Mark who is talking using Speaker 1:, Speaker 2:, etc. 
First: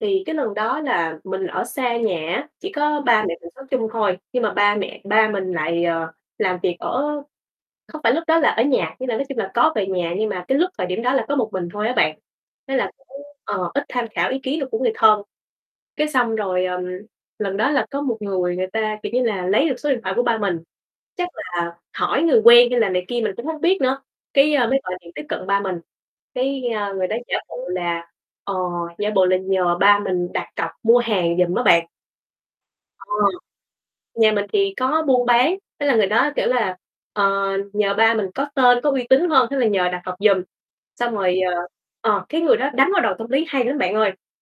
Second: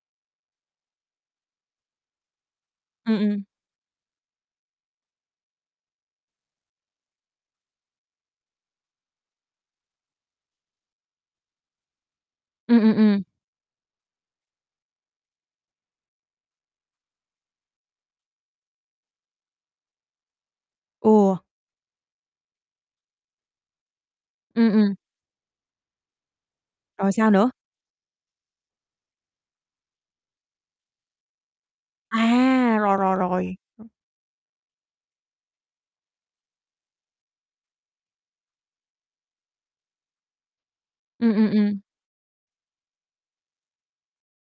Speaker 1: Thì cái lần đó là mình ở xa nhà á, chỉ có
Speaker 2: Ừm,
Speaker 1: ba mẹ
Speaker 2: ừm.
Speaker 1: mình sống chung thôi, nhưng mà ba mẹ ba mình lại, ờ, làm việc ở không phải lúc đó là ở nhà, nhưng là nói chung là có về nhà, nhưng mà cái lúc thời điểm đó là có một mình thôi á bạn, thế
Speaker 2: Ừm,
Speaker 1: là
Speaker 2: ừm,
Speaker 1: cũng
Speaker 2: ừm.
Speaker 1: ờ, ít tham khảo ý kiến được của người thân. Cái xong rồi, ờm, lần đó là có một người người ta, kiểu như là, lấy được số điện thoại của ba mình, chắc
Speaker 2: Ừ.
Speaker 1: là hỏi người quen hay là này kia, mình cũng hông biết nữa, cái, ơ,
Speaker 2: Ừm,
Speaker 1: mới
Speaker 2: ừm.
Speaker 1: gọi điện tiếp cận ba mình, cái, a, người
Speaker 2: Rồi
Speaker 1: đó
Speaker 2: sao
Speaker 1: giả
Speaker 2: nữa?
Speaker 1: bộ là, ờ, giả bộ là nhờ ba mình đặt cọc mua hàng giùm á bạn.
Speaker 2: À! Rồi,
Speaker 1: Ờ,
Speaker 2: rồi, rồi, ừm.
Speaker 1: nhà mình thì có buôn bán, thế là người đó, kiểu là, ờ, nhờ ba mình có tên có uy tín hơn thế là nhờ đặt cọc giùm, xong
Speaker 2: Ừm,
Speaker 1: rồi,
Speaker 2: ừm,
Speaker 1: ờ
Speaker 2: ừm.
Speaker 1: ờ, cái người đó đánh vào đòn tâm lý hay lắm bạn ơi.